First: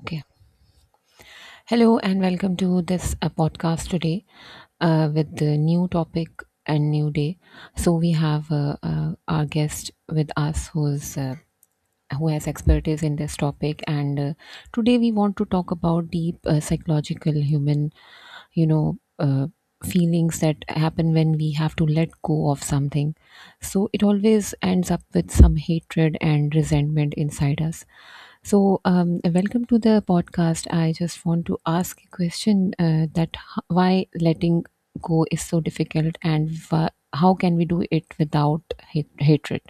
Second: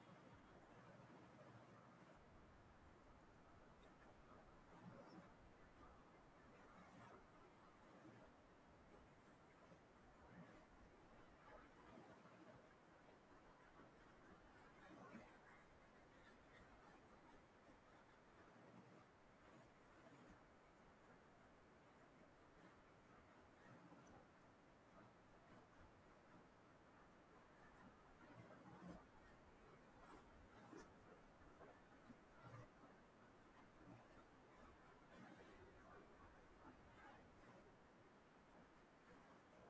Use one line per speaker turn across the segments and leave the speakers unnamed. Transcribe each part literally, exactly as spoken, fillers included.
Okay. Hello and welcome to this uh, podcast today uh, with the new topic and new day. So we have uh, uh, our guest with us who's uh, who has expertise in this topic, and uh, today we want to talk about deep uh, psychological human you know uh, feelings that happen when we have to let go of something, so it always ends up with some hatred and resentment inside us. So um, welcome to the podcast. I just want to ask a question, uh, that h- why letting go is so difficult and wha- how can we do it without hate- hatred?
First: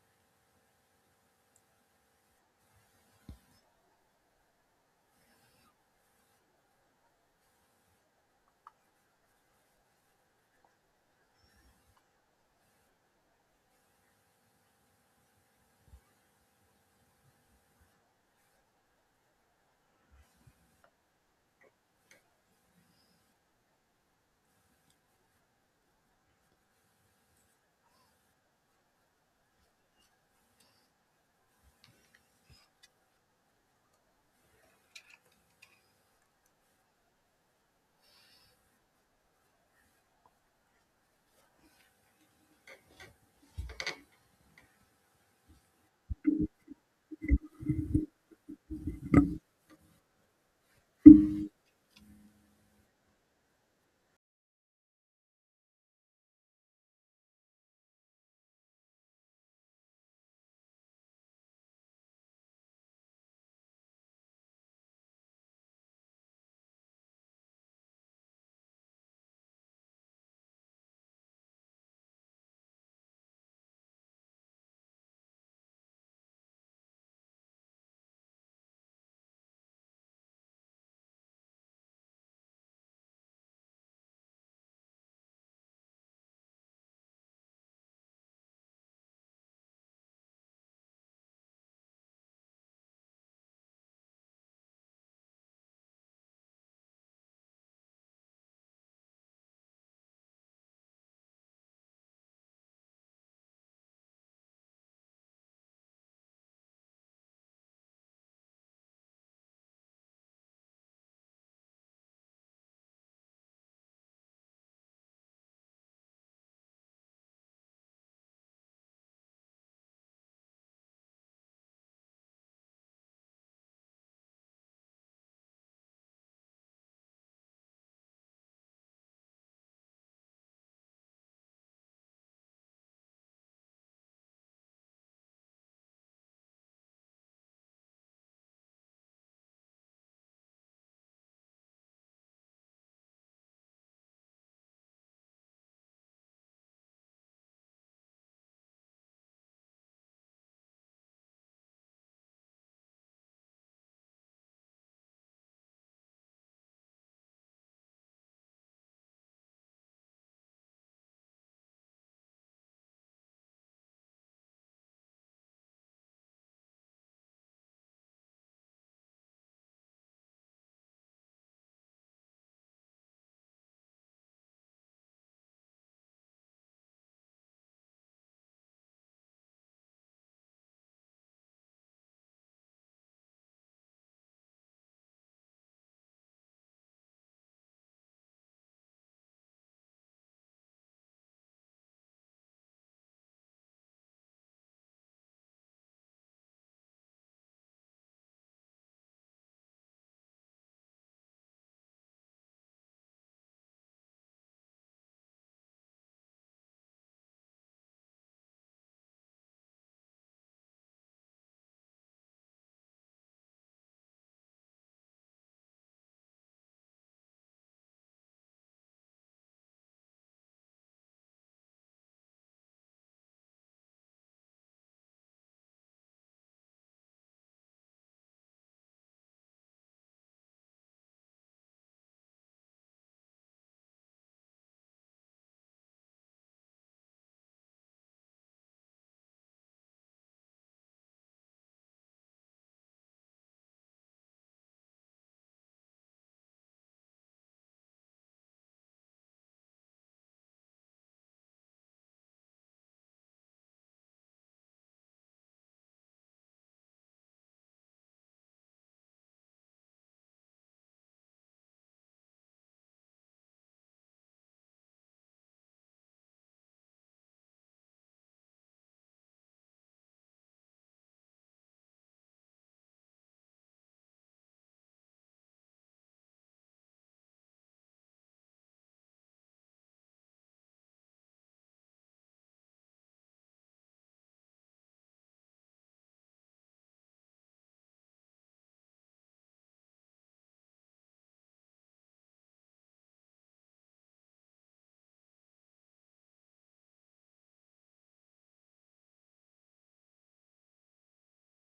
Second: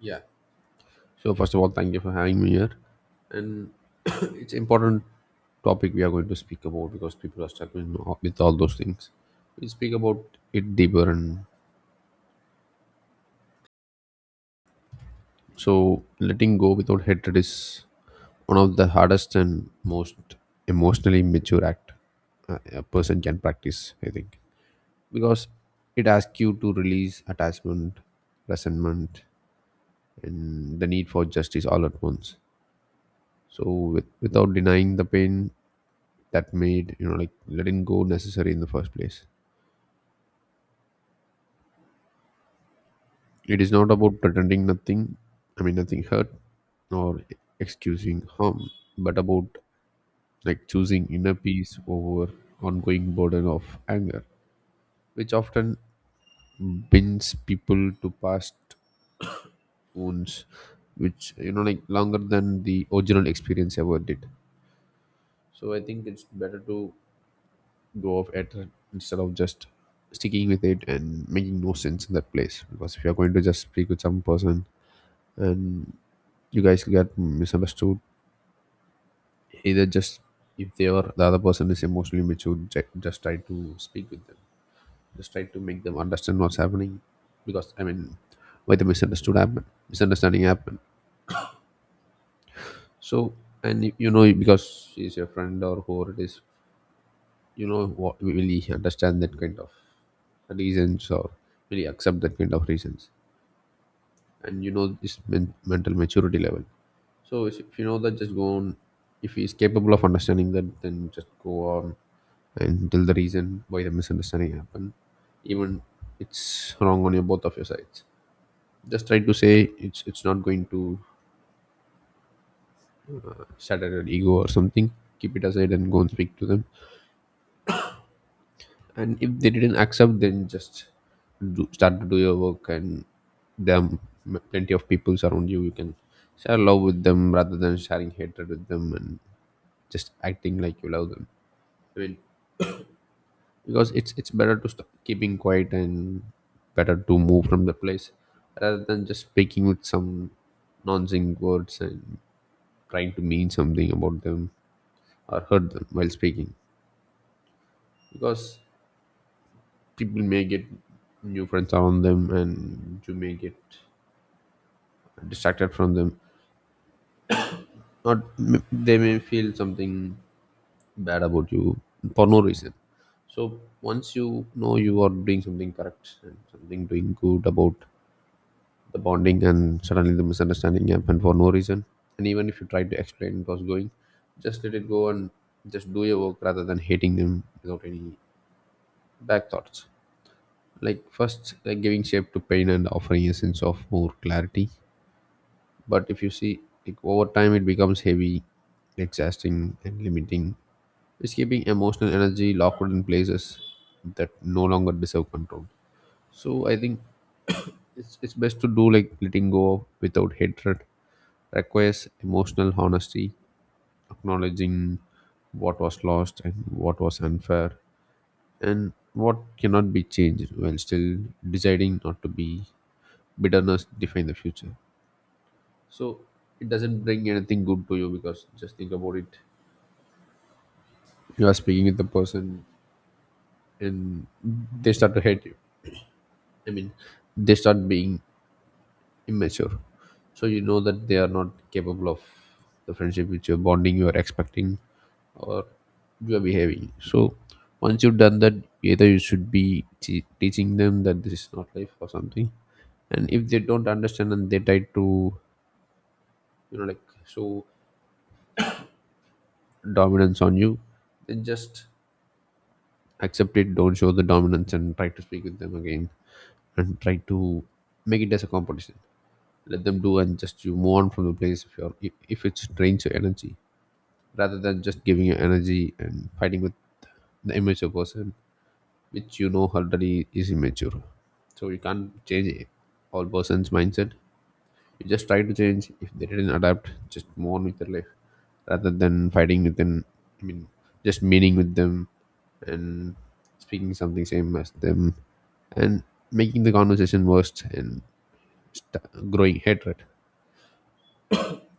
Yeah. So first of all, thank you for having me here, and it's important topic we are going to speak about because people are struggling o- with all those things. We speak about it deeper, and so letting go without hatred is one of the hardest and most emotionally mature act a a person can practice. I think because it asks you to release attachment, resentment, and the need for justice all at once. So with, without denying the pain that made you know like letting go necessary in the first place. It is not about pretending nothing, I mean nothing hurt or excusing harm, but about like choosing inner peace over ongoing burden of anger, which often binds people to past wounds, which you know like longer than the original experience ever did. So I think it's better to go of it instead of just sticking with it and making no sense in that place, because if you're going to just speak with some person and you guys get misunderstood, either just, if they are, the other person is emotionally mature, ju- just try to speak with them, just try to make them understand what's happening. Because I mean, why the misunderstood happen misunderstanding happen? So, and you you know, because she's your friend or whoever it is, you know what, really understand that kind of reasons or really accept that kind of reasons. And you know this men- mental maturity level. So is- if you know that, just go on. If he is capable of understanding that, then just go on until the reason why the misunderstanding happened. Even it's wrong on your both of your sides, just try to say, it's it's not going to shatter your ego or something. Keep it aside and go and speak to them. And if they didn't accept, then just do, start to do your work. And there are m- plenty of people around you you can share love with them rather than sharing hatred with them, and just acting like you love them. I mean, because it's it's better to stop keeping quiet and better to move from the place rather than just speaking with some nonsense words and trying to mean something about them or hurt them while speaking. Because people may get new friends around them and you may get distracted from them, or m- they may feel something bad about you for no reason. So once you know you are doing something correct and something doing good about the bonding, and suddenly the misunderstanding happened for no reason, and even if you try to explain it was going, just let it go and just do your work rather than hating them without any back thoughts. Like first, like giving shape to pain and offering a sense of more clarity, but if you see, like over time it becomes heavy, exhausting and limiting. It's keeping emotional energy locked in places that no longer deserve control. So I think it's, it's best to do, like letting go without hatred requires emotional honesty, acknowledging what was lost and what was unfair and what cannot be changed, while still deciding not to be bitterness define the future. So it doesn't bring anything good to you, because just think about it. You are speaking with the person, and they start to hate you. I mean, they start being immature. So you know that they are not capable of the friendship which you're bonding, you are expecting, or you are behaving. So once you've done that, either you should be te- teaching them that this is not life or something. And if they don't understand and they try to, you know, like show dominance on you, then just accept it. Don't show the dominance and try to speak with them again and try to make it as a competition. Let them do, and just you move on from the place if you're if, if it drains your energy, rather than just giving your energy and fighting with the immature person, which you know already is immature. So you can't change a all person's mindset. You just try to change. If they didn't adapt, just move on with your life rather than fighting with them. I mean, just meeting with them and speaking something same as them and making the conversation worse and st- growing hatred.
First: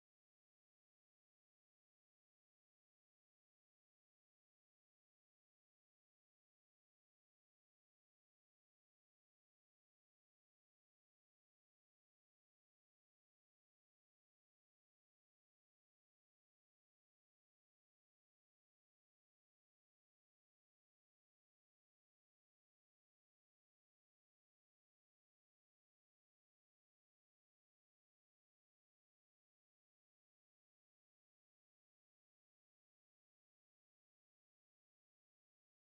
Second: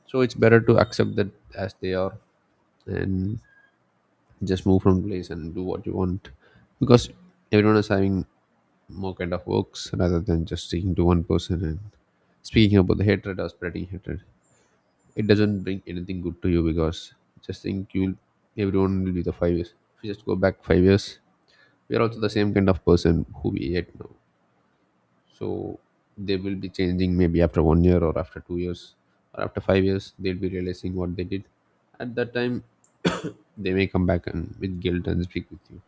So it's better to accept that as they are and just move from place and do what you want, because everyone is having more kind of works rather than just sticking to one person and speaking about the hatred or spreading hatred. It doesn't bring anything good to you, because just think you'll everyone will be the five years. If you just go back five years, we are also the same kind of person who we are now. So they will be changing maybe after one year or after two years or after five years, they'll be realizing what they did. At that time, they may come back and with guilt and speak with you.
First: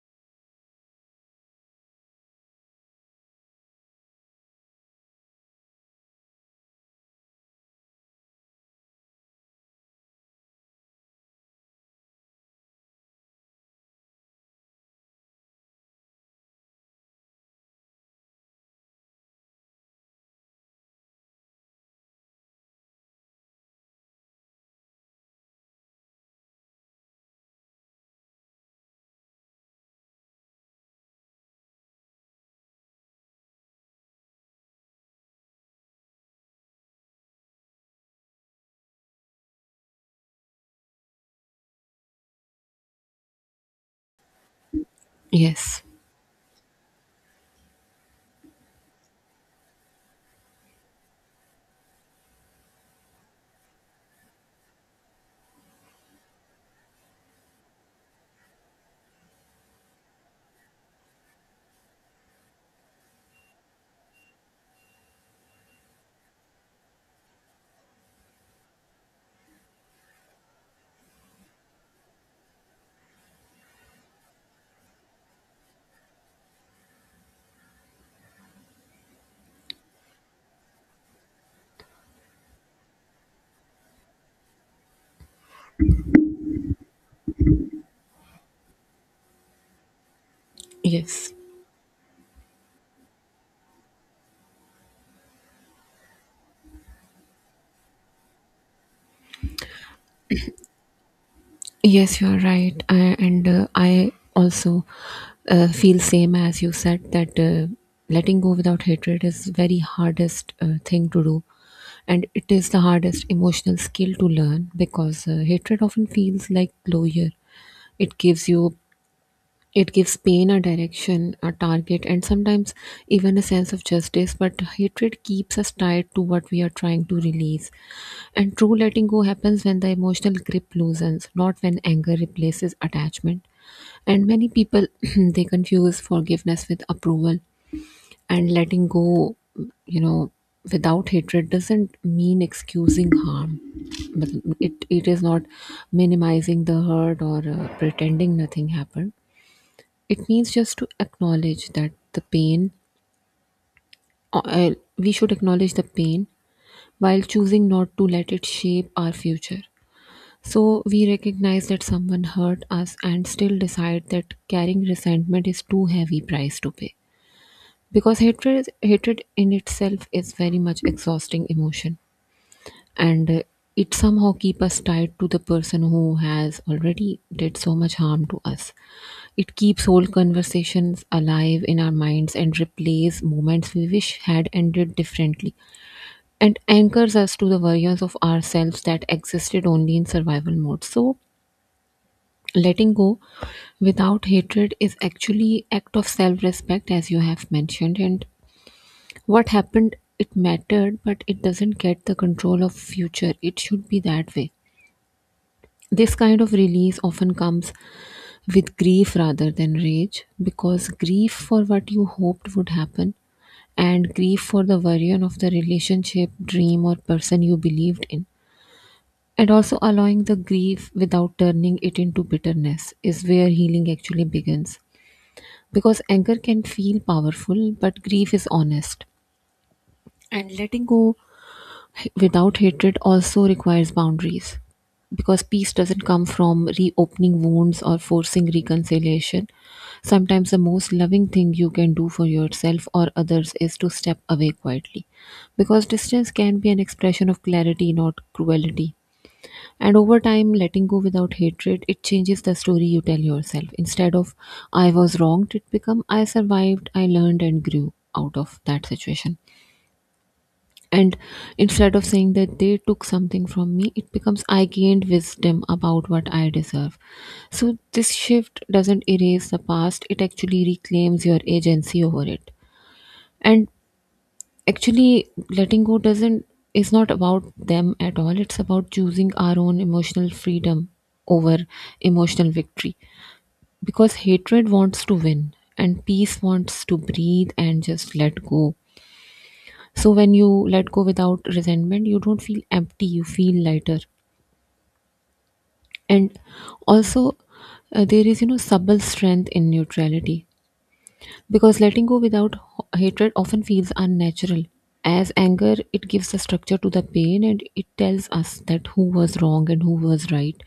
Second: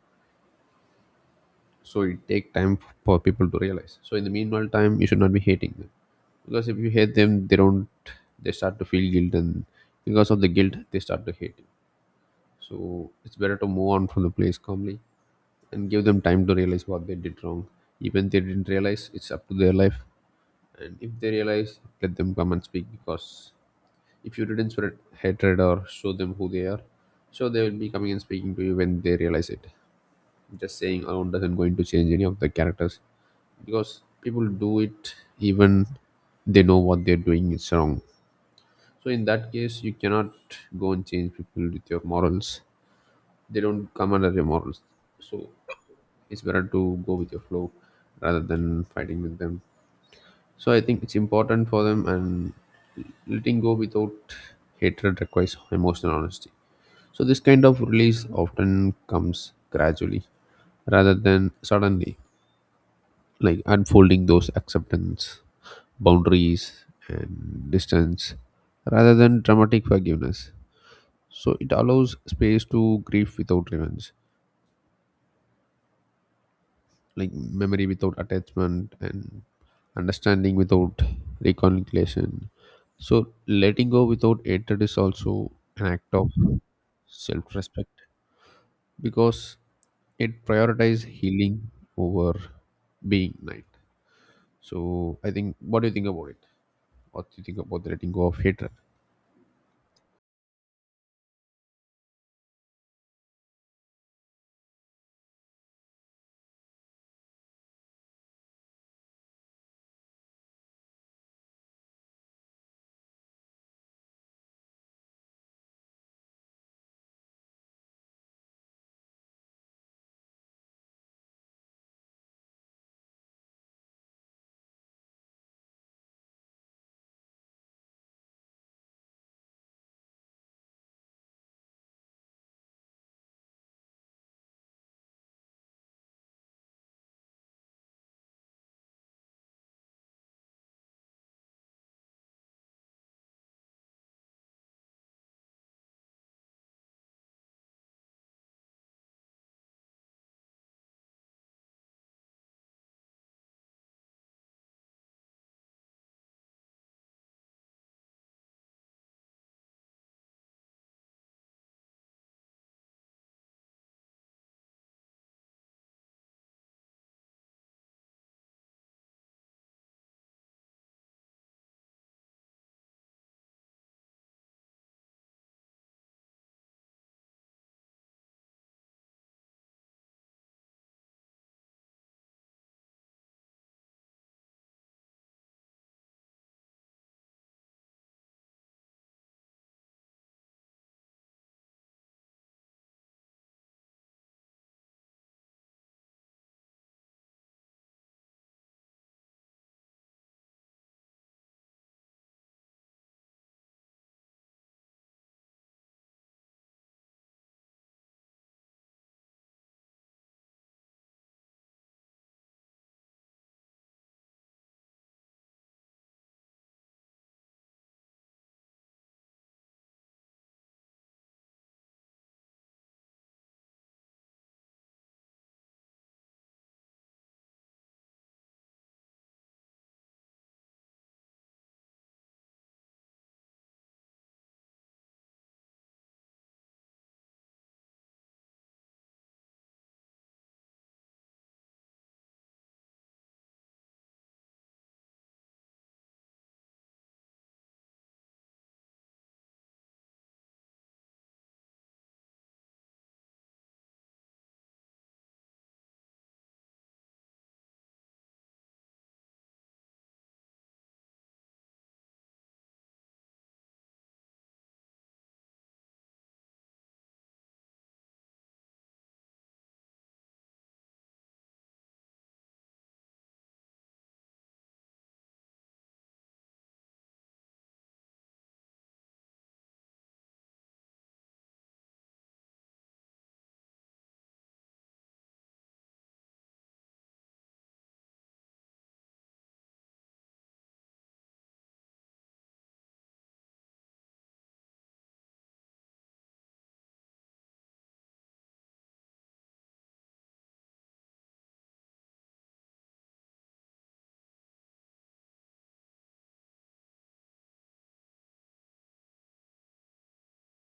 So it take time for people to realize. So in the meanwhile time, you should not be hating them, because if you hate them, they don't. They start to feel guilt, and because of the guilt, they start to hate. So it's better to move on from the place calmly and give them time to realize what they did wrong. Even they didn't realize, it's up to their life. And if they realize, let them come and speak, because if you didn't spread hatred or show them who they are, sure they will be coming and speaking to you when they realize it. Just saying alone doesn't going to change any of the characters, because people do it even they know what they're doing is wrong. So in that case, you cannot go and change people with your morals. They don't come under your morals. So
Yes,
it's better to go with your flow rather than fighting with them. So I think it's important for them. And letting go without hatred requires emotional honesty. So this kind of release often comes gradually rather than suddenly, like unfolding those acceptance, boundaries, and distance rather than dramatic forgiveness. So it allows space to grieve without revenge, like memory without attachment, and understanding without reconciliation. So letting go without hatred is also an act of self-respect, because it prioritizes
yes.
healing over being right. So I think, what do you think about it? What do you think about the letting go of hatred?
Yes, you're right. I, and uh, I also uh, feel same as you said that uh, letting go without hatred is very hardest uh, thing to do. And it is the hardest emotional skill to learn because uh, hatred often feels like closure. It gives you it gives pain a direction, a target, and sometimes even a sense of justice, but hatred keeps us tied to what we are trying to release. And true letting go happens when the emotional grip loosens, not when anger replaces attachment. And many people they confuse forgiveness with approval, and letting go, you know, without hatred doesn't mean excusing harm. But it, it is not minimizing the hurt or uh, pretending nothing happened. It means just to acknowledge that the pain, uh, uh, we should acknowledge the pain while choosing not to let it shape our future. So we recognize that someone hurt us and still decide that carrying resentment is too heavy price to pay. Because hatred, hatred in itself is very much exhausting emotion. and uh, it somehow keep us tied to the person who has already did so much harm to us. It keeps whole conversations alive in our minds and replays moments we wish had ended differently, and anchors us to the versions of ourselves that existed only in survival mode. So letting go without hatred is actually act of self-respect, as you have mentioned, and what happened, it mattered, but it doesn't get the control of future. It should be that way. This kind of release often comes with grief rather than rage, because grief for what you hoped would happen, and grief for the version of the relationship, dream, or person you believed in. And also allowing the grief without turning it into bitterness is where healing actually begins. Because anger can feel powerful, but grief is honest. And letting go without hatred also requires boundaries, because peace doesn't come from reopening wounds or forcing reconciliation. Sometimes the most loving thing you can do for yourself or others is to step away quietly, because distance can be an expression of clarity, not cruelty. And over time, letting go without hatred, it changes the story you tell yourself. Instead of I was wronged, it become I survived, I learned and grew out of that situation. And instead of saying that they took something from me, it becomes I gained wisdom about what I deserve. So this shift doesn't erase the past, it actually reclaims your agency over it. And actually, letting go doesn't is not about them at all, it's about choosing our own emotional freedom over emotional victory. Because hatred wants to win, and peace wants to breathe and just let go. So when you let go without resentment, you don't feel empty, you feel lighter. And also, uh, there is, you know, subtle strength in neutrality, because letting go without h- hatred often feels unnatural. As anger, it gives a structure to the pain and it tells us that who was wrong and who was right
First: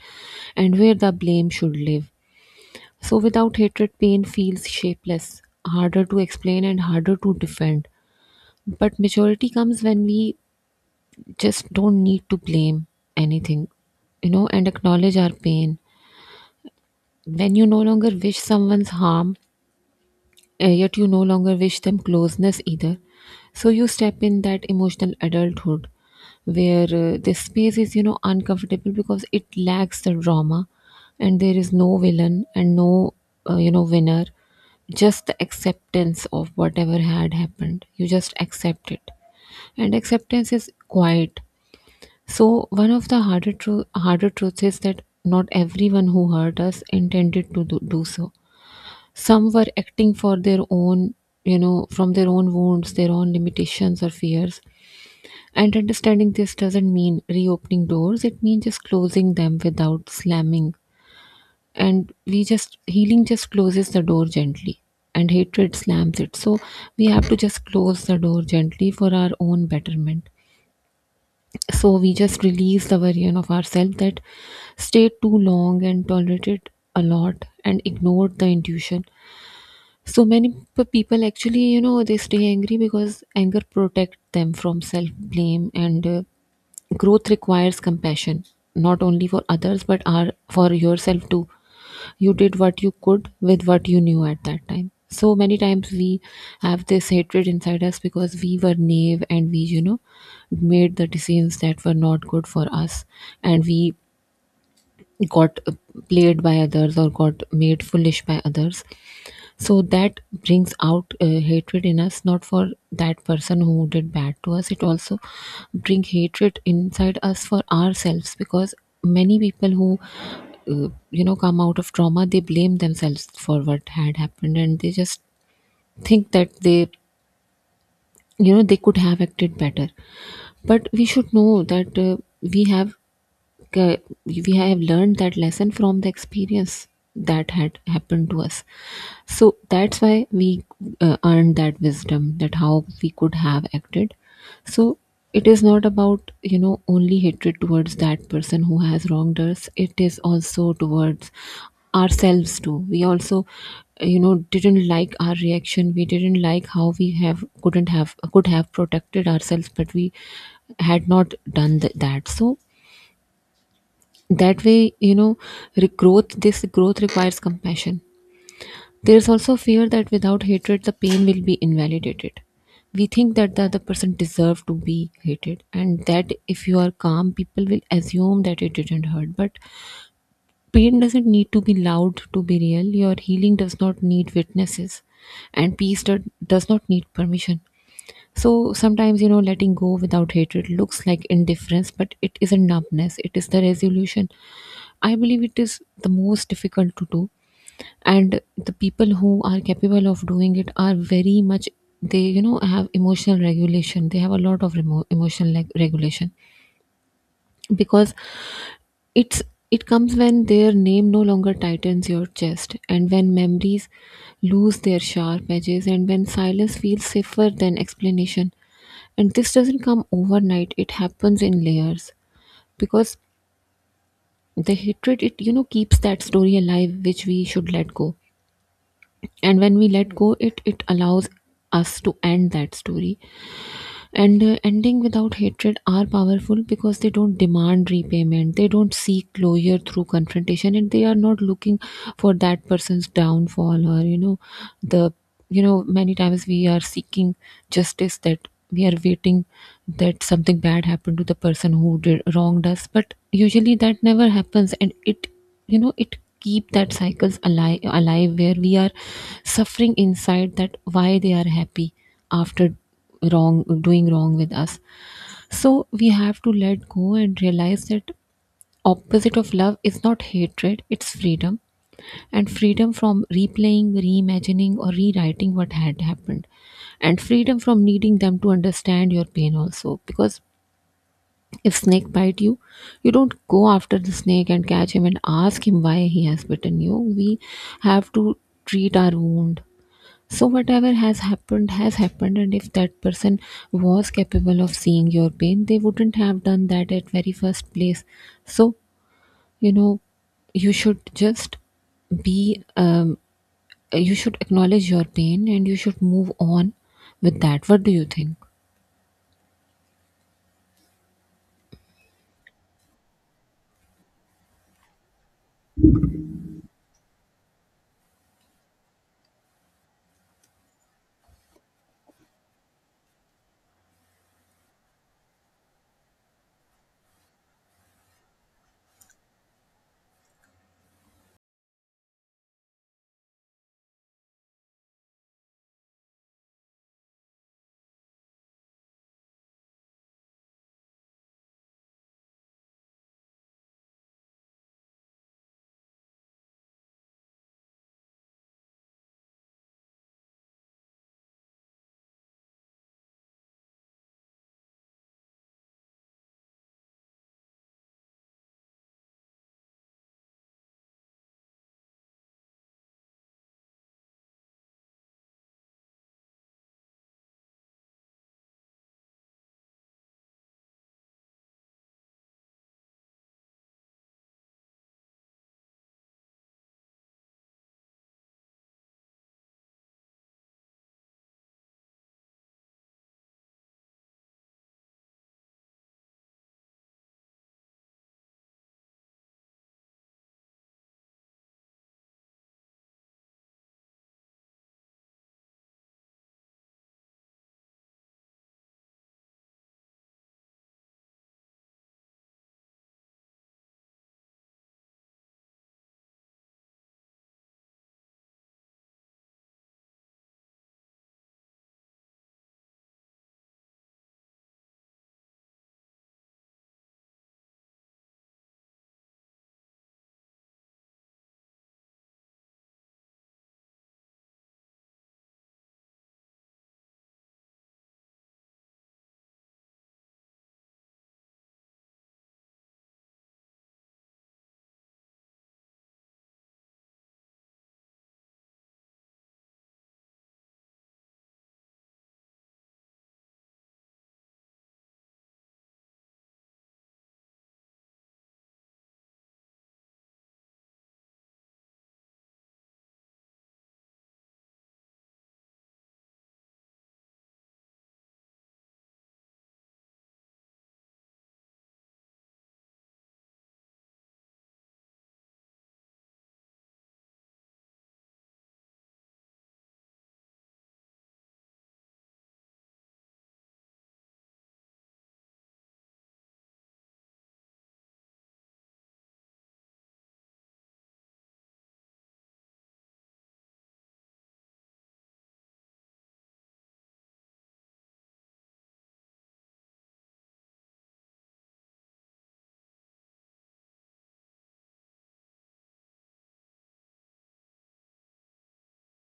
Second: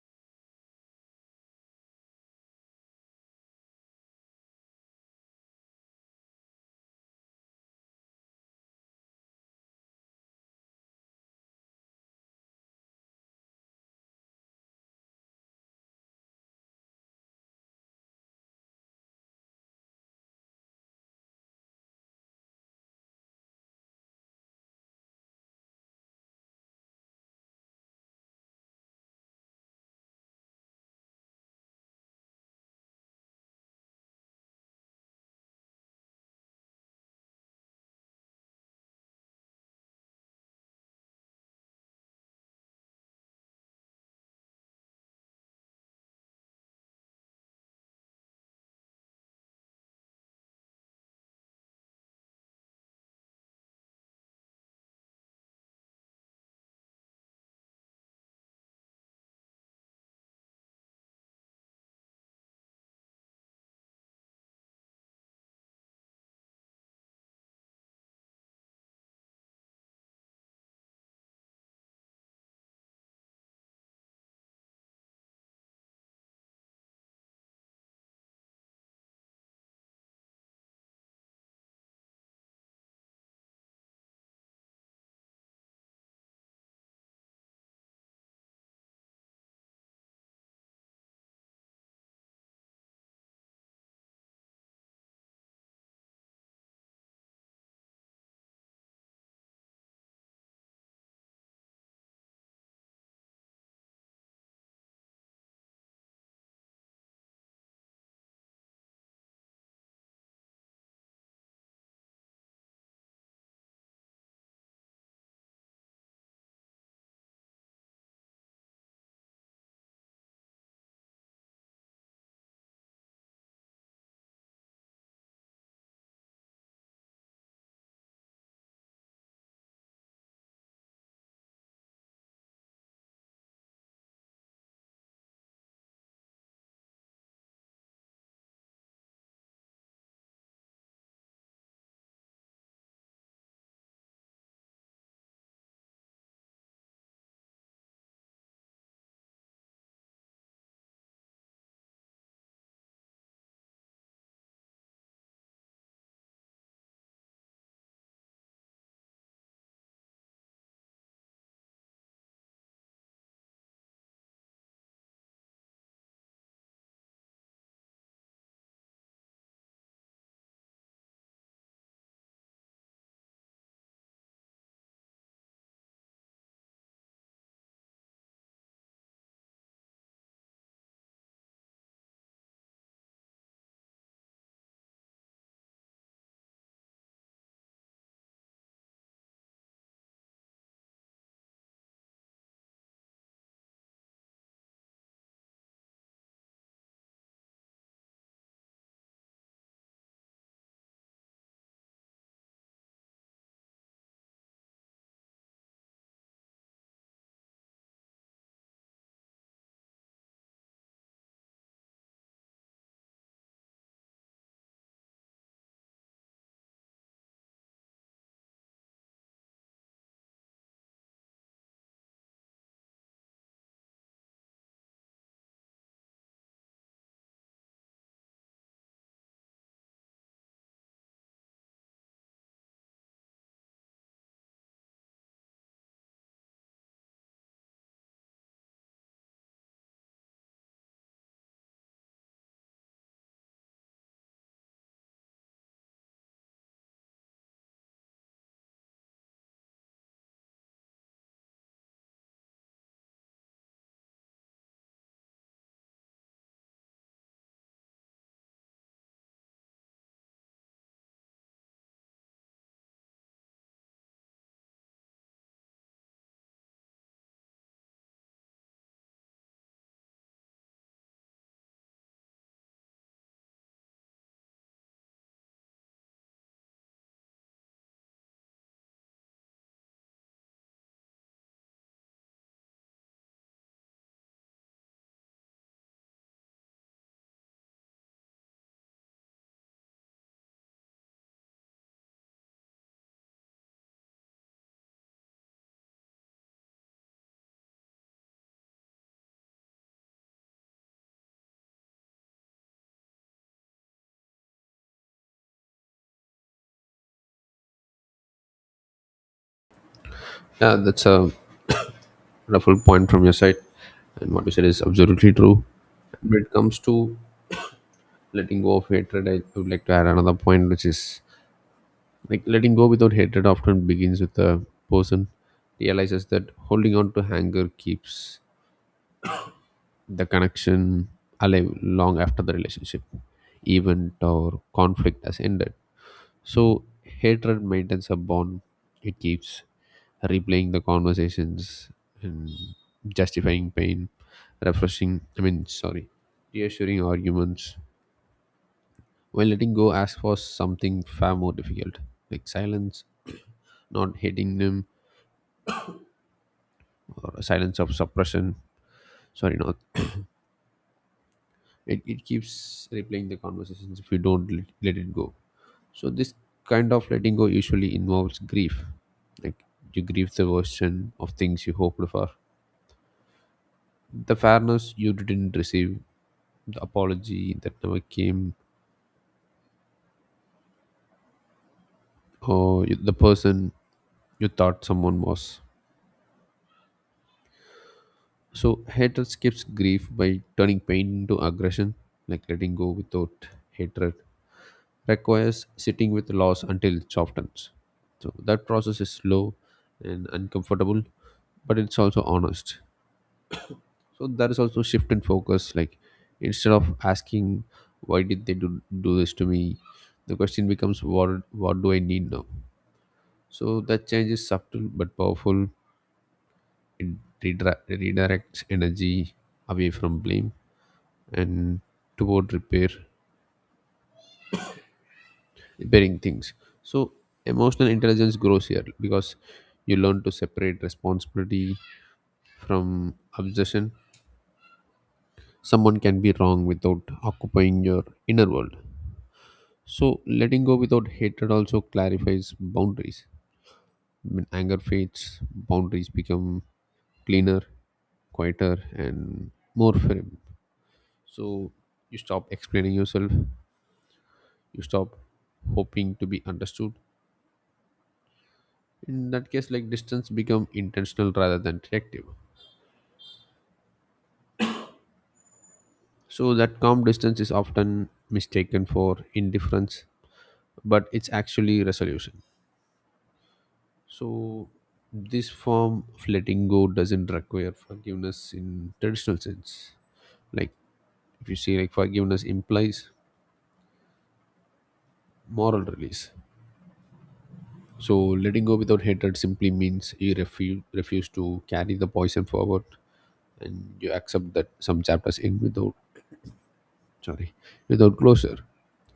and where the blame should live. So without hatred, pain feels shapeless, harder to explain and harder to defend. But maturity comes when we just don't need to blame anything, you know, and acknowledge our pain. When you no longer wish someone's harm, uh, yet you no longer wish them closeness either. So you step in that emotional adulthood where uh, this space is, you know, uncomfortable because it lacks the drama, and there is no villain and no, uh, you know, winner. Just the acceptance of whatever had happened. You just accept it, and acceptance is quiet. So, one of the harder, tru- harder truths is that not everyone who hurt us intended to do, do so. Some were acting for their own, you know, from their own wounds, their own limitations or fears. And understanding this doesn't mean reopening doors, it means just closing them without slamming. And we just, healing just closes the door gently, and hatred slams it. So, we have to just close the door gently for our own betterment. So we just release the version of ourselves that stayed too long and tolerated a lot and ignored the intuition. So many p- people actually, you know, they stay angry because anger protects them from self blame, and uh, growth requires compassion, not only for others but are for yourself too. You did what you could with what you knew at that time. So many times we have this hatred inside us because we were naive, and we, you know, made the decisions that were not good for us, and we got uh, played by others or got made foolish by others. So that brings out uh, hatred in us, not for that person who did bad to us. It also bring hatred inside us for ourselves, because many people who uh, you know come out of trauma, they blame themselves for what had happened, and they just think that they, you know, they could have acted better. But we should know that uh, we have K- we have learned that lesson from the experience that had happened to us. So that's why we uh, earned that wisdom that how we could have acted. So it is not about, you know, only hatred towards that person who has wronged us. It is also towards ourselves too. We also, you know, didn't like our reaction. We didn't like how we have couldn't have could have protected ourselves, but we had not done th- that. So that way, you know, re- growth, this growth requires compassion. There is also fear that without hatred the pain will be invalidated. We think that the other person deserves to be hated and that if you are calm people will assume that it didn't hurt. But pain doesn't need to be loud to be real. Your healing does not need witnesses, and peace do- does not need permission. So sometimes, you know, letting go without hatred looks like indifference, but it isn't numbness, it is the resolution. I believe it is the most difficult to do, and the people who are capable of doing it are very much, they, you know, have emotional regulation. They have a lot of remo- emotional leg- regulation, because it's it comes when their name no longer tightens your chest, and when memories lose their sharp edges, and when silence feels safer than explanation. And this doesn't come overnight; it happens in layers, because the hatred, it, you know, keeps that story alive, which we should let go. And when we let go, it it allows us to end that story. And uh, ending without hatred are powerful because they don't demand repayment, they don't seek closure through confrontation, and they are not looking for that person's downfall, or, you know, the, you know, many times we are seeking justice, that we are waiting that something bad happened to the person who did wronged us. But usually that never happens, and it, you know, it keep that cycles alive alive, where we are suffering inside, that why they are happy after wrong, doing wrong with us. So we have to let go and realize that opposite of love is not hatred, it's freedom. And freedom from replaying, reimagining, or rewriting what had happened, and freedom from needing them to understand your pain also, because if snake bite you, you don't go after the snake and catch him and ask him why he has bitten you. We have to treat our wound. So, whatever has happened has happened, and if that person was capable of seeing your pain, they wouldn't have done that at very first place. So, you know, you should just be, um, you should acknowledge your pain and you should move on with that. What do you think?
Yeah, that's a wonderful point from your side, and what you said is absolutely true. When it comes to letting go of hatred, I would like to add another point, which is: like letting go without hatred often begins with a person realizes that holding on to anger keeps the connection alive long after the relationship event or conflict has ended. So hatred maintains a bond. It keeps replaying the conversations and justifying pain, refreshing, I mean sorry, reassuring arguments. While letting go asks for something far more difficult, like silence, not hating them or silence of suppression, sorry not, it, it keeps replaying the conversations if you don't let, let it go. So this kind of letting go usually involves grief, like you grieve the version of things you hoped for, the fairness you didn't receive, the apology that never came, or you- the person you thought someone was. So hatred skips grief by turning pain into aggression, like letting go without hatred requires sitting with loss until it softens. So that process is slow and uncomfortable, but it's also honest. So there is also shift in focus. Like instead of asking, why did they do, do this to me, the question becomes, what what do I need now? So that change is subtle but powerful. It redra- redirects energy away from blame and toward repair repairing things. So emotional intelligence grows here, because you learn to separate responsibility from obsession. Someone can be wrong without occupying your inner world. So letting go without hatred also clarifies boundaries. When anger fades, boundaries become cleaner, quieter, and more firm. So you stop explaining yourself, you stop hoping to be understood. In that case, like distance become intentional rather than reactive, so that calm distance is often mistaken for indifference, but it's actually resolution. So this form of letting go doesn't require forgiveness in traditional sense. Like if you see, like forgiveness implies moral release. So letting go without hatred simply means you refuse refuse to carry the poison forward, and you accept that some chapters end without, sorry, without closure.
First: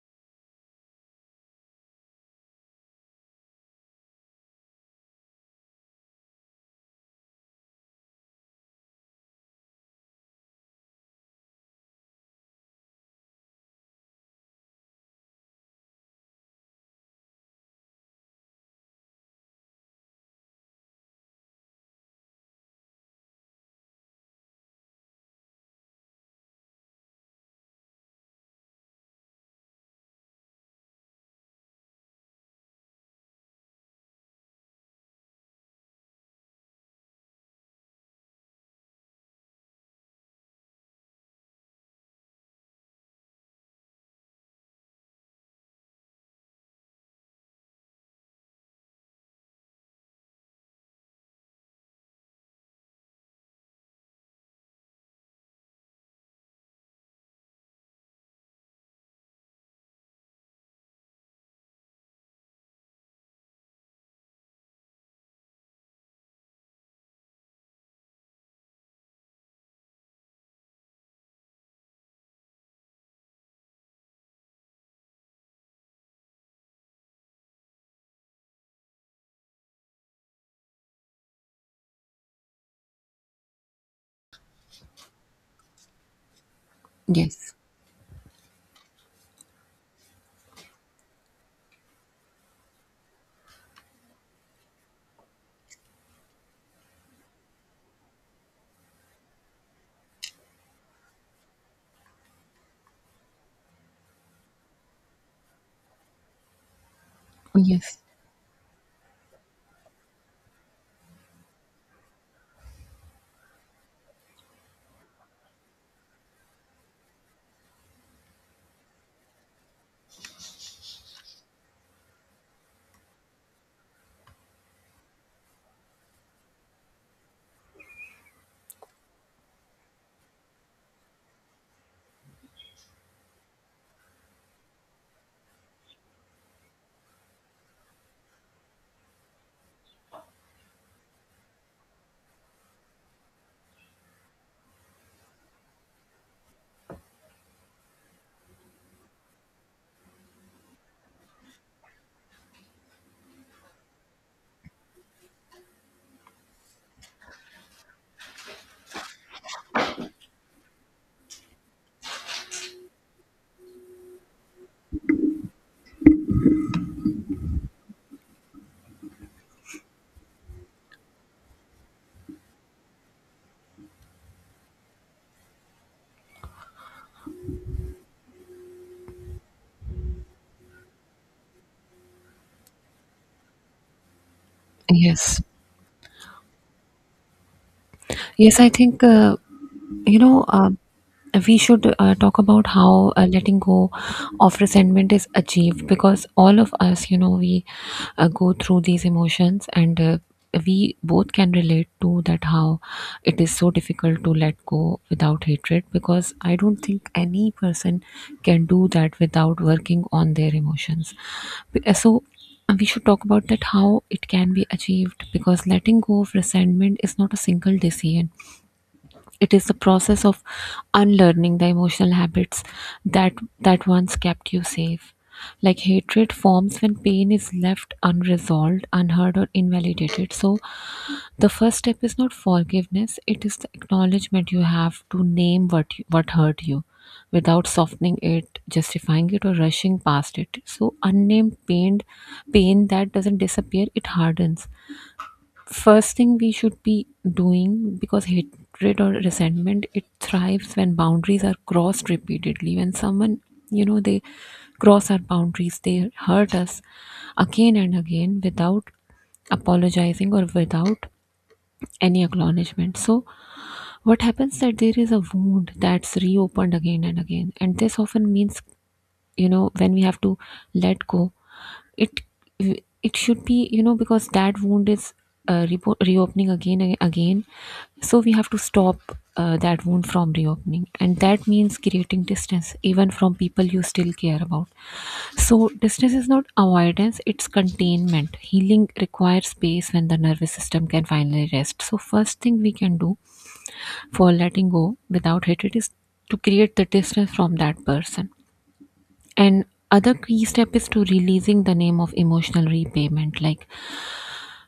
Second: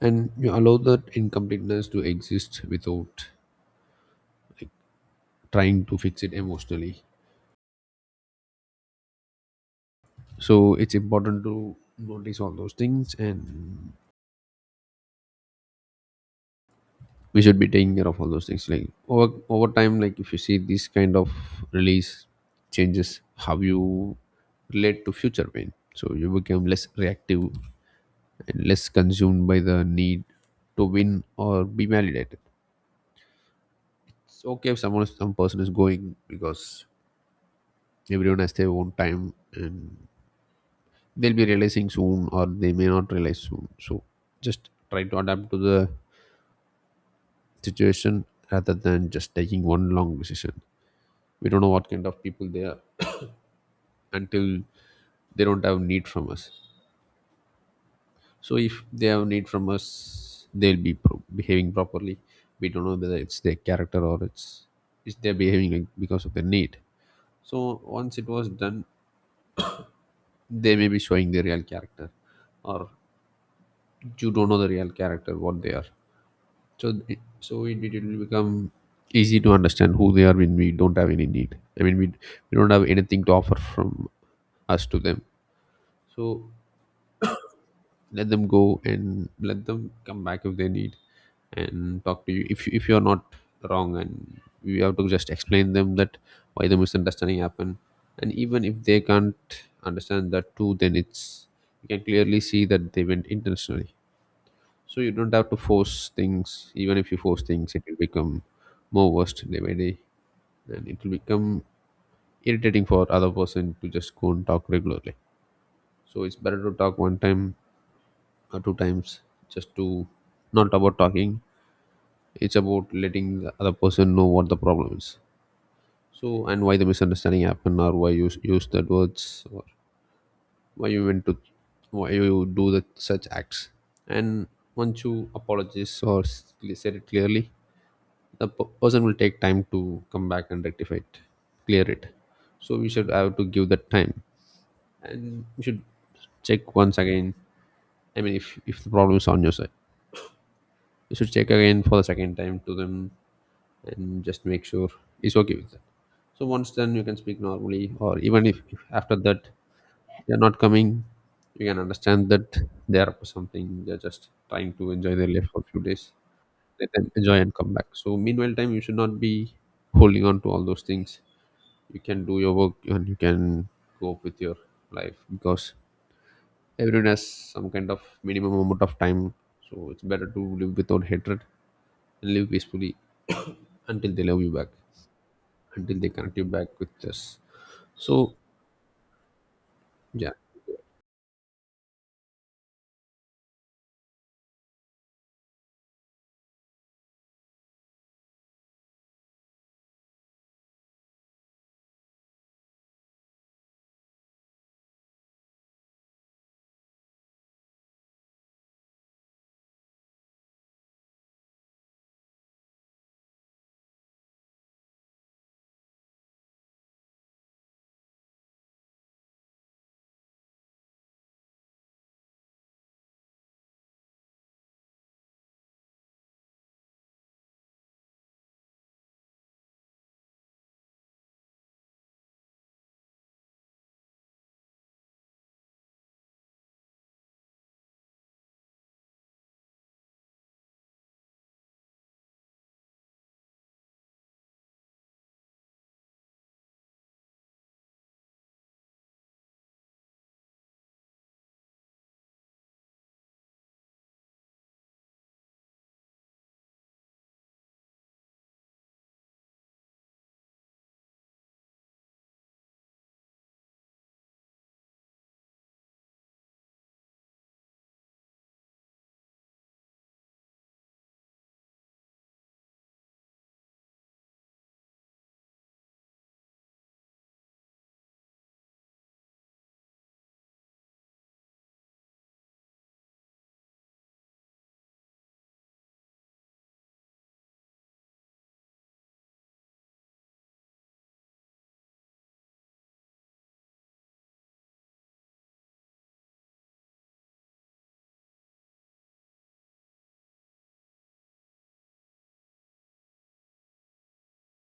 And you allow that incompleteness to exist without trying to fix it emotionally. So it's important to notice all those things, and we should be taking care of all those things. Like over over time, like if you see this kind of release changes how you relate to future pain. So you become less reactive and less consumed by the need to win or be validated. It's okay if someone some person is going because everyone has their own time and they'll be realizing soon or they may not realize soon, so just try to adapt to the situation rather than just taking one long decision. We don't know what kind of people they are until they don't have need from us. So if they have need from us, they'll be pro- behaving properly. We don't know whether it's their character or it's it's they're behaving like because of their need. So once it was done, they may be showing their real character, or you don't know the real character what they are. So it, so it, it will become easy to understand who they are when we don't have any need. I mean, we, we don't have anything to offer from us to them. So
Yes,
let them go and let them come back if they need, and talk to you if, you- if you're not wrong, and you have to just explain them that why the misunderstanding happened. And even if they can't understand that too, then it's, you can clearly see that they went intentionally. So you don't have to force things. Even if you force things, it
yes,
will become more worst day by day, and it will become irritating for other person to just go and talk regularly. So it's better to talk one time or two times, just to, not about talking. It's about letting the other person know what the problem is. So and why the misunderstanding happened, or why you s- use that words, or why you went to, why you do that such acts. And once you apologize or s- said it clearly, the p- person will take time to come back and rectify it, clear it. So we should have to give that time, and we should check once again. I mean if, if the problem is on your side, you should check again for the second time to them and just make sure it's okay with that. So once then you can speak normally, or even if, if after that they're not coming, you can understand that they're up to something, they're just trying to enjoy their life for a few days. Let them enjoy and come back. So meanwhile time you should not be holding on to all those things. You can do your work and you can cope with your life, because everyone has some kind of minimum amount of time. So it's better to live without hatred and live peacefully until they love you back,
yes,
until they connect you back with us. So
yes. I think. Uh, you
yeah,
know um, we should uh, talk about how uh, letting go of resentment is achieved because all of us you know we uh, go through these emotions and uh, we both can relate to that how it is so difficult to let go without hatred because I don't think any person can do that without working on their emotions. Be- uh, so uh, we should talk about that how it can be achieved because letting go of resentment is not a single decision. It is the process of unlearning the emotional habits that that once kept you safe. Like, hatred forms when pain is left unresolved, unheard, or invalidated. So, the first step is not forgiveness; it is the acknowledgement. You have to name what you, what hurt you, without softening it, justifying it, or rushing past it. So, unnamed pain, pain that doesn't disappear, it hardens. First thing we should be doing, because hatred or resentment, it thrives when boundaries are crossed repeatedly. When someone, you know they cross our boundaries, they hurt us again and again without apologizing or without any acknowledgement. So what happens, that there is a wound that's reopened again and again. And this often means, you know when we have to let go, it it should be, you know because that wound is uh, repo reopening again and again. So we have to stop uh, that wound from reopening, and that means creating distance even from people you still care about. So distance is not avoidance, it's containment. Healing requires space when the nervous system can finally rest. So first thing we can do for letting go without hatred is to create the distance from that person. And other key step is to releasing the name of emotional repayment. Like,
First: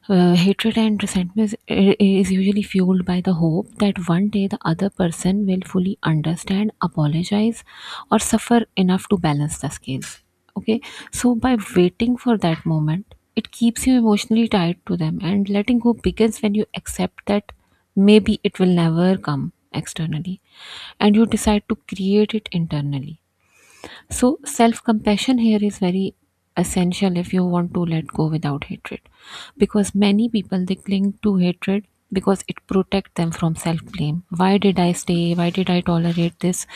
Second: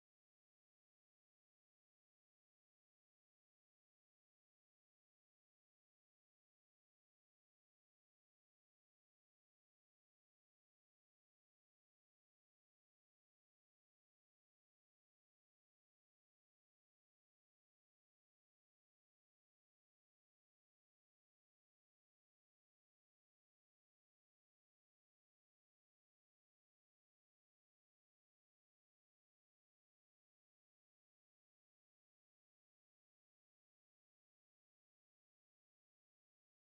uh, hatred and resentment is, is usually fueled by the hope that one day the other person will fully understand, apologize, or suffer enough to balance the scales. Okay, so by waiting for that moment, it keeps you emotionally tied to them, and letting go begins when you accept that maybe it will never come externally, and you decide to create it internally. So, self compassion here is very essential if you want to let go without hatred. Because many people, they cling to hatred because it protects them from self blame. Why did I stay? Why did I tolerate this?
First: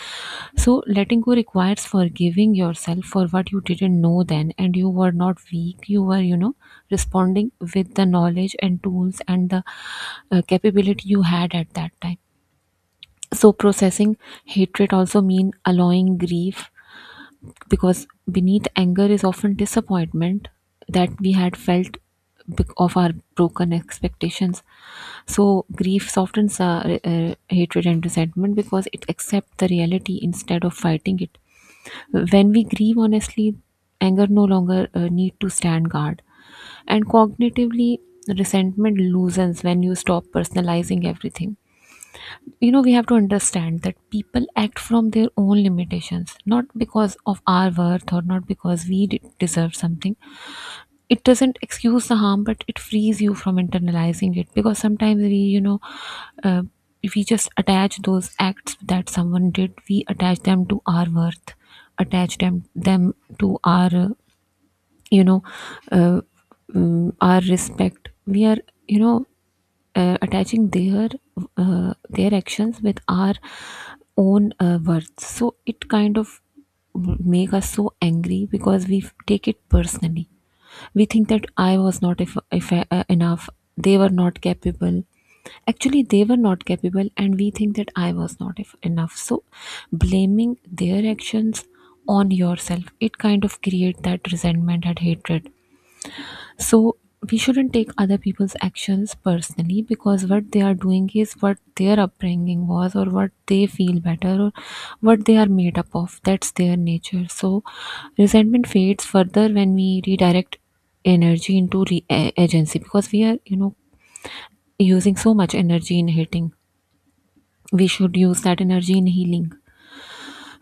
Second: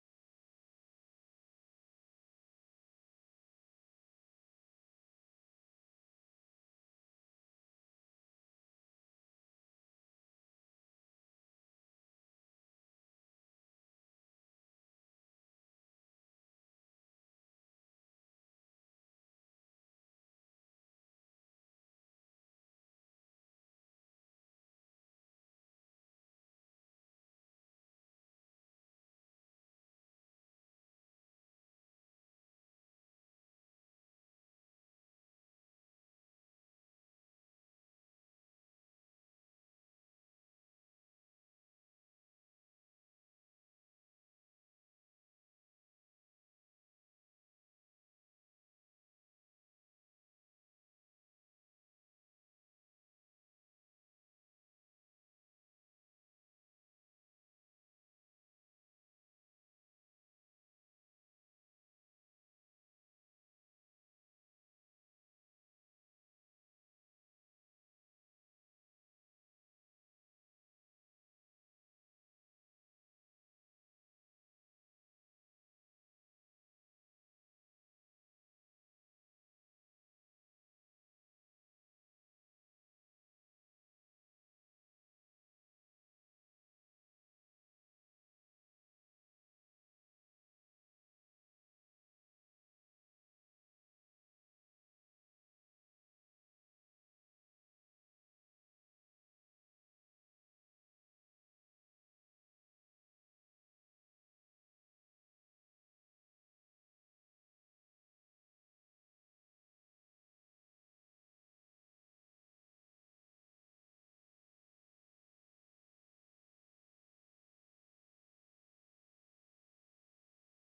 So, letting go requires forgiving yourself for what you didn't know then, and you were not weak. You were, you know, responding with the knowledge and tools and the uh, capability you had at that time. So, processing hatred also mean allowing grief, because beneath anger is often disappointment that we had felt bec- of our broken expectations. So grief softens our uh, hatred and resentment because it accepts the reality instead of fighting it. When we grieve honestly, anger no longer uh, need to stand guard. And cognitively, resentment loosens when you stop personalizing everything. You know, we have to understand that people act from their own limitations, not because of our worth or not because we de- deserve something. It doesn't excuse the harm, but it frees you from internalizing it. Because sometimes we, you know uh, if we just attach those acts that someone did, we attach them to our worth, attach them them to our uh, you know uh, mm, our respect. We are, you know uh, attaching their uh, their actions with our own uh, words, so it kind of make us so angry because we f- take it personally. We think that I was not if, if uh, enough. They were not capable. Actually, they were not capable, and we think that I was not if enough. So blaming their actions on yourself, it kind of create that resentment and hatred. So we shouldn't take other people's actions personally, because what they are doing is what their upbringing was, or what they feel better, or what they are made up of. That's their nature. So resentment fades further when we redirect energy into re- a- agency, because we are, you know, using so much energy in hating. We should use that energy in healing.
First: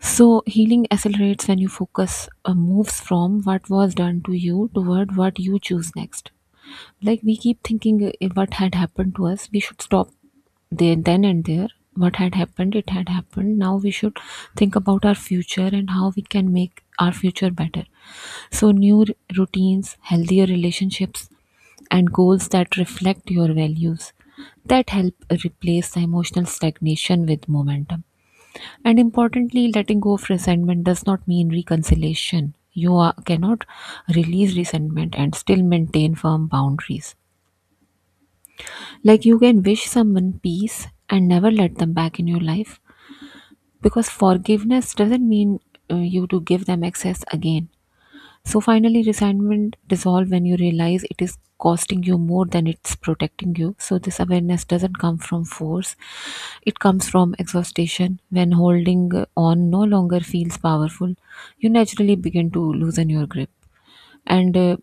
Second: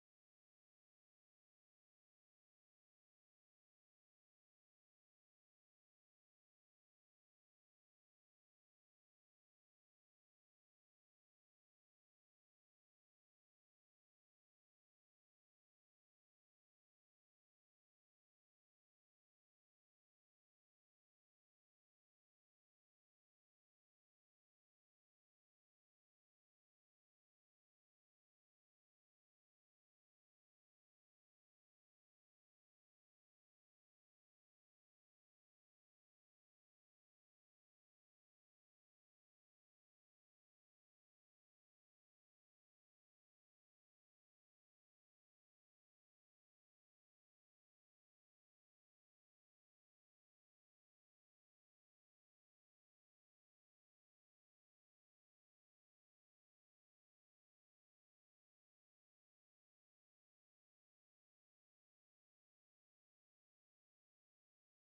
So healing accelerates when you focus uh, moves from what was done to you toward what you choose next. Like, we keep thinking uh, what had happened to us. We should stop there, then and there. What had happened, it had happened. Now we should think about our future and how we can make our future better. So new r- routines, healthier relationships, and goals that reflect your values, that help replace the emotional stagnation with momentum. And importantly, letting go of resentment does not mean reconciliation. You are, cannot release resentment and still maintain firm boundaries. Like, you can wish someone peace and never let them back in your life, because forgiveness doesn't mean uh, you to give them access again. So finally, resentment dissolve when you realize it is costing you more than it's protecting you. So this awareness doesn't come from force; it comes from exhaustion. When holding on no longer feels powerful, you naturally begin to loosen your grip. And uh,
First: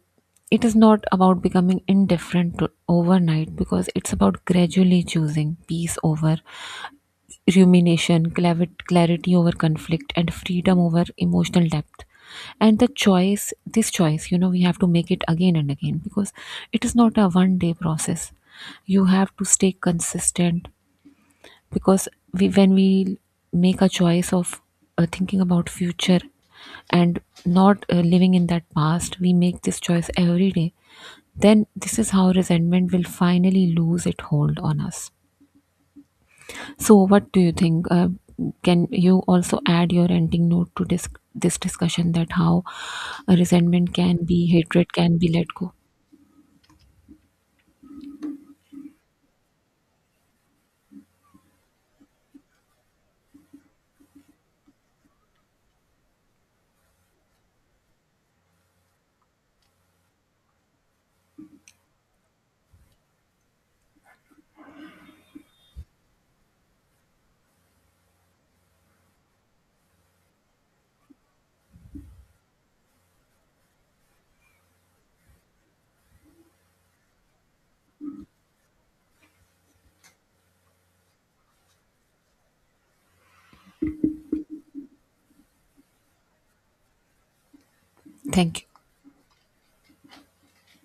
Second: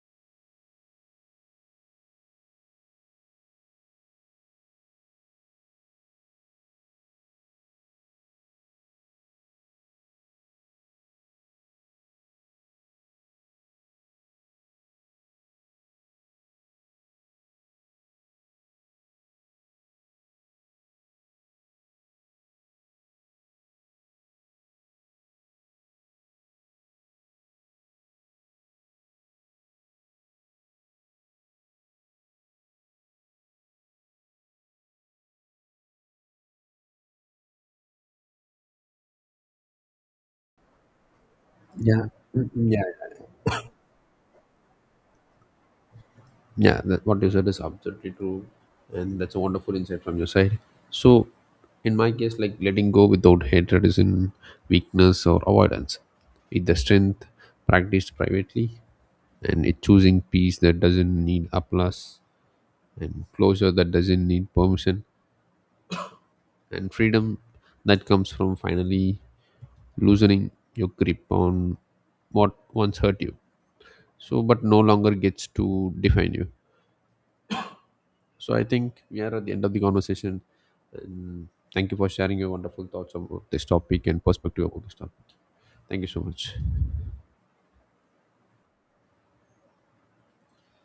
it is not about becoming indifferent to- overnight, because it's about gradually choosing peace over rumination, clavi- clarity over conflict, and freedom over emotional depth. And the choice, this choice, you know, we have to make it again and again, because it is not a one day process. You have to stay consistent. Because we when we make a choice of uh, thinking about future and not uh, living in that past, we make this choice every day. Then this is how resentment will finally lose its hold on us. So what do you think, uh, can you also add your ending note to this this
yeah.
discussion, that
Mm,
how
mm, yeah, yeah.
uh, resentment can be, hatred can be let go?
Yeah, that, what you said is absolutely true, and that's a wonderful insight from your side. So in my case, like letting go without hatred is in weakness or avoidance. It's the strength practiced privately, and it choosing peace that doesn't need applause, and closure that doesn't need permission, and freedom that comes from finally loosening your grip on what once hurt you, so but no longer gets to define you. So I think we are at the end of the conversation, and thank you for sharing your wonderful thoughts about this topic and perspective about this topic. Thank you so much.
Thank you.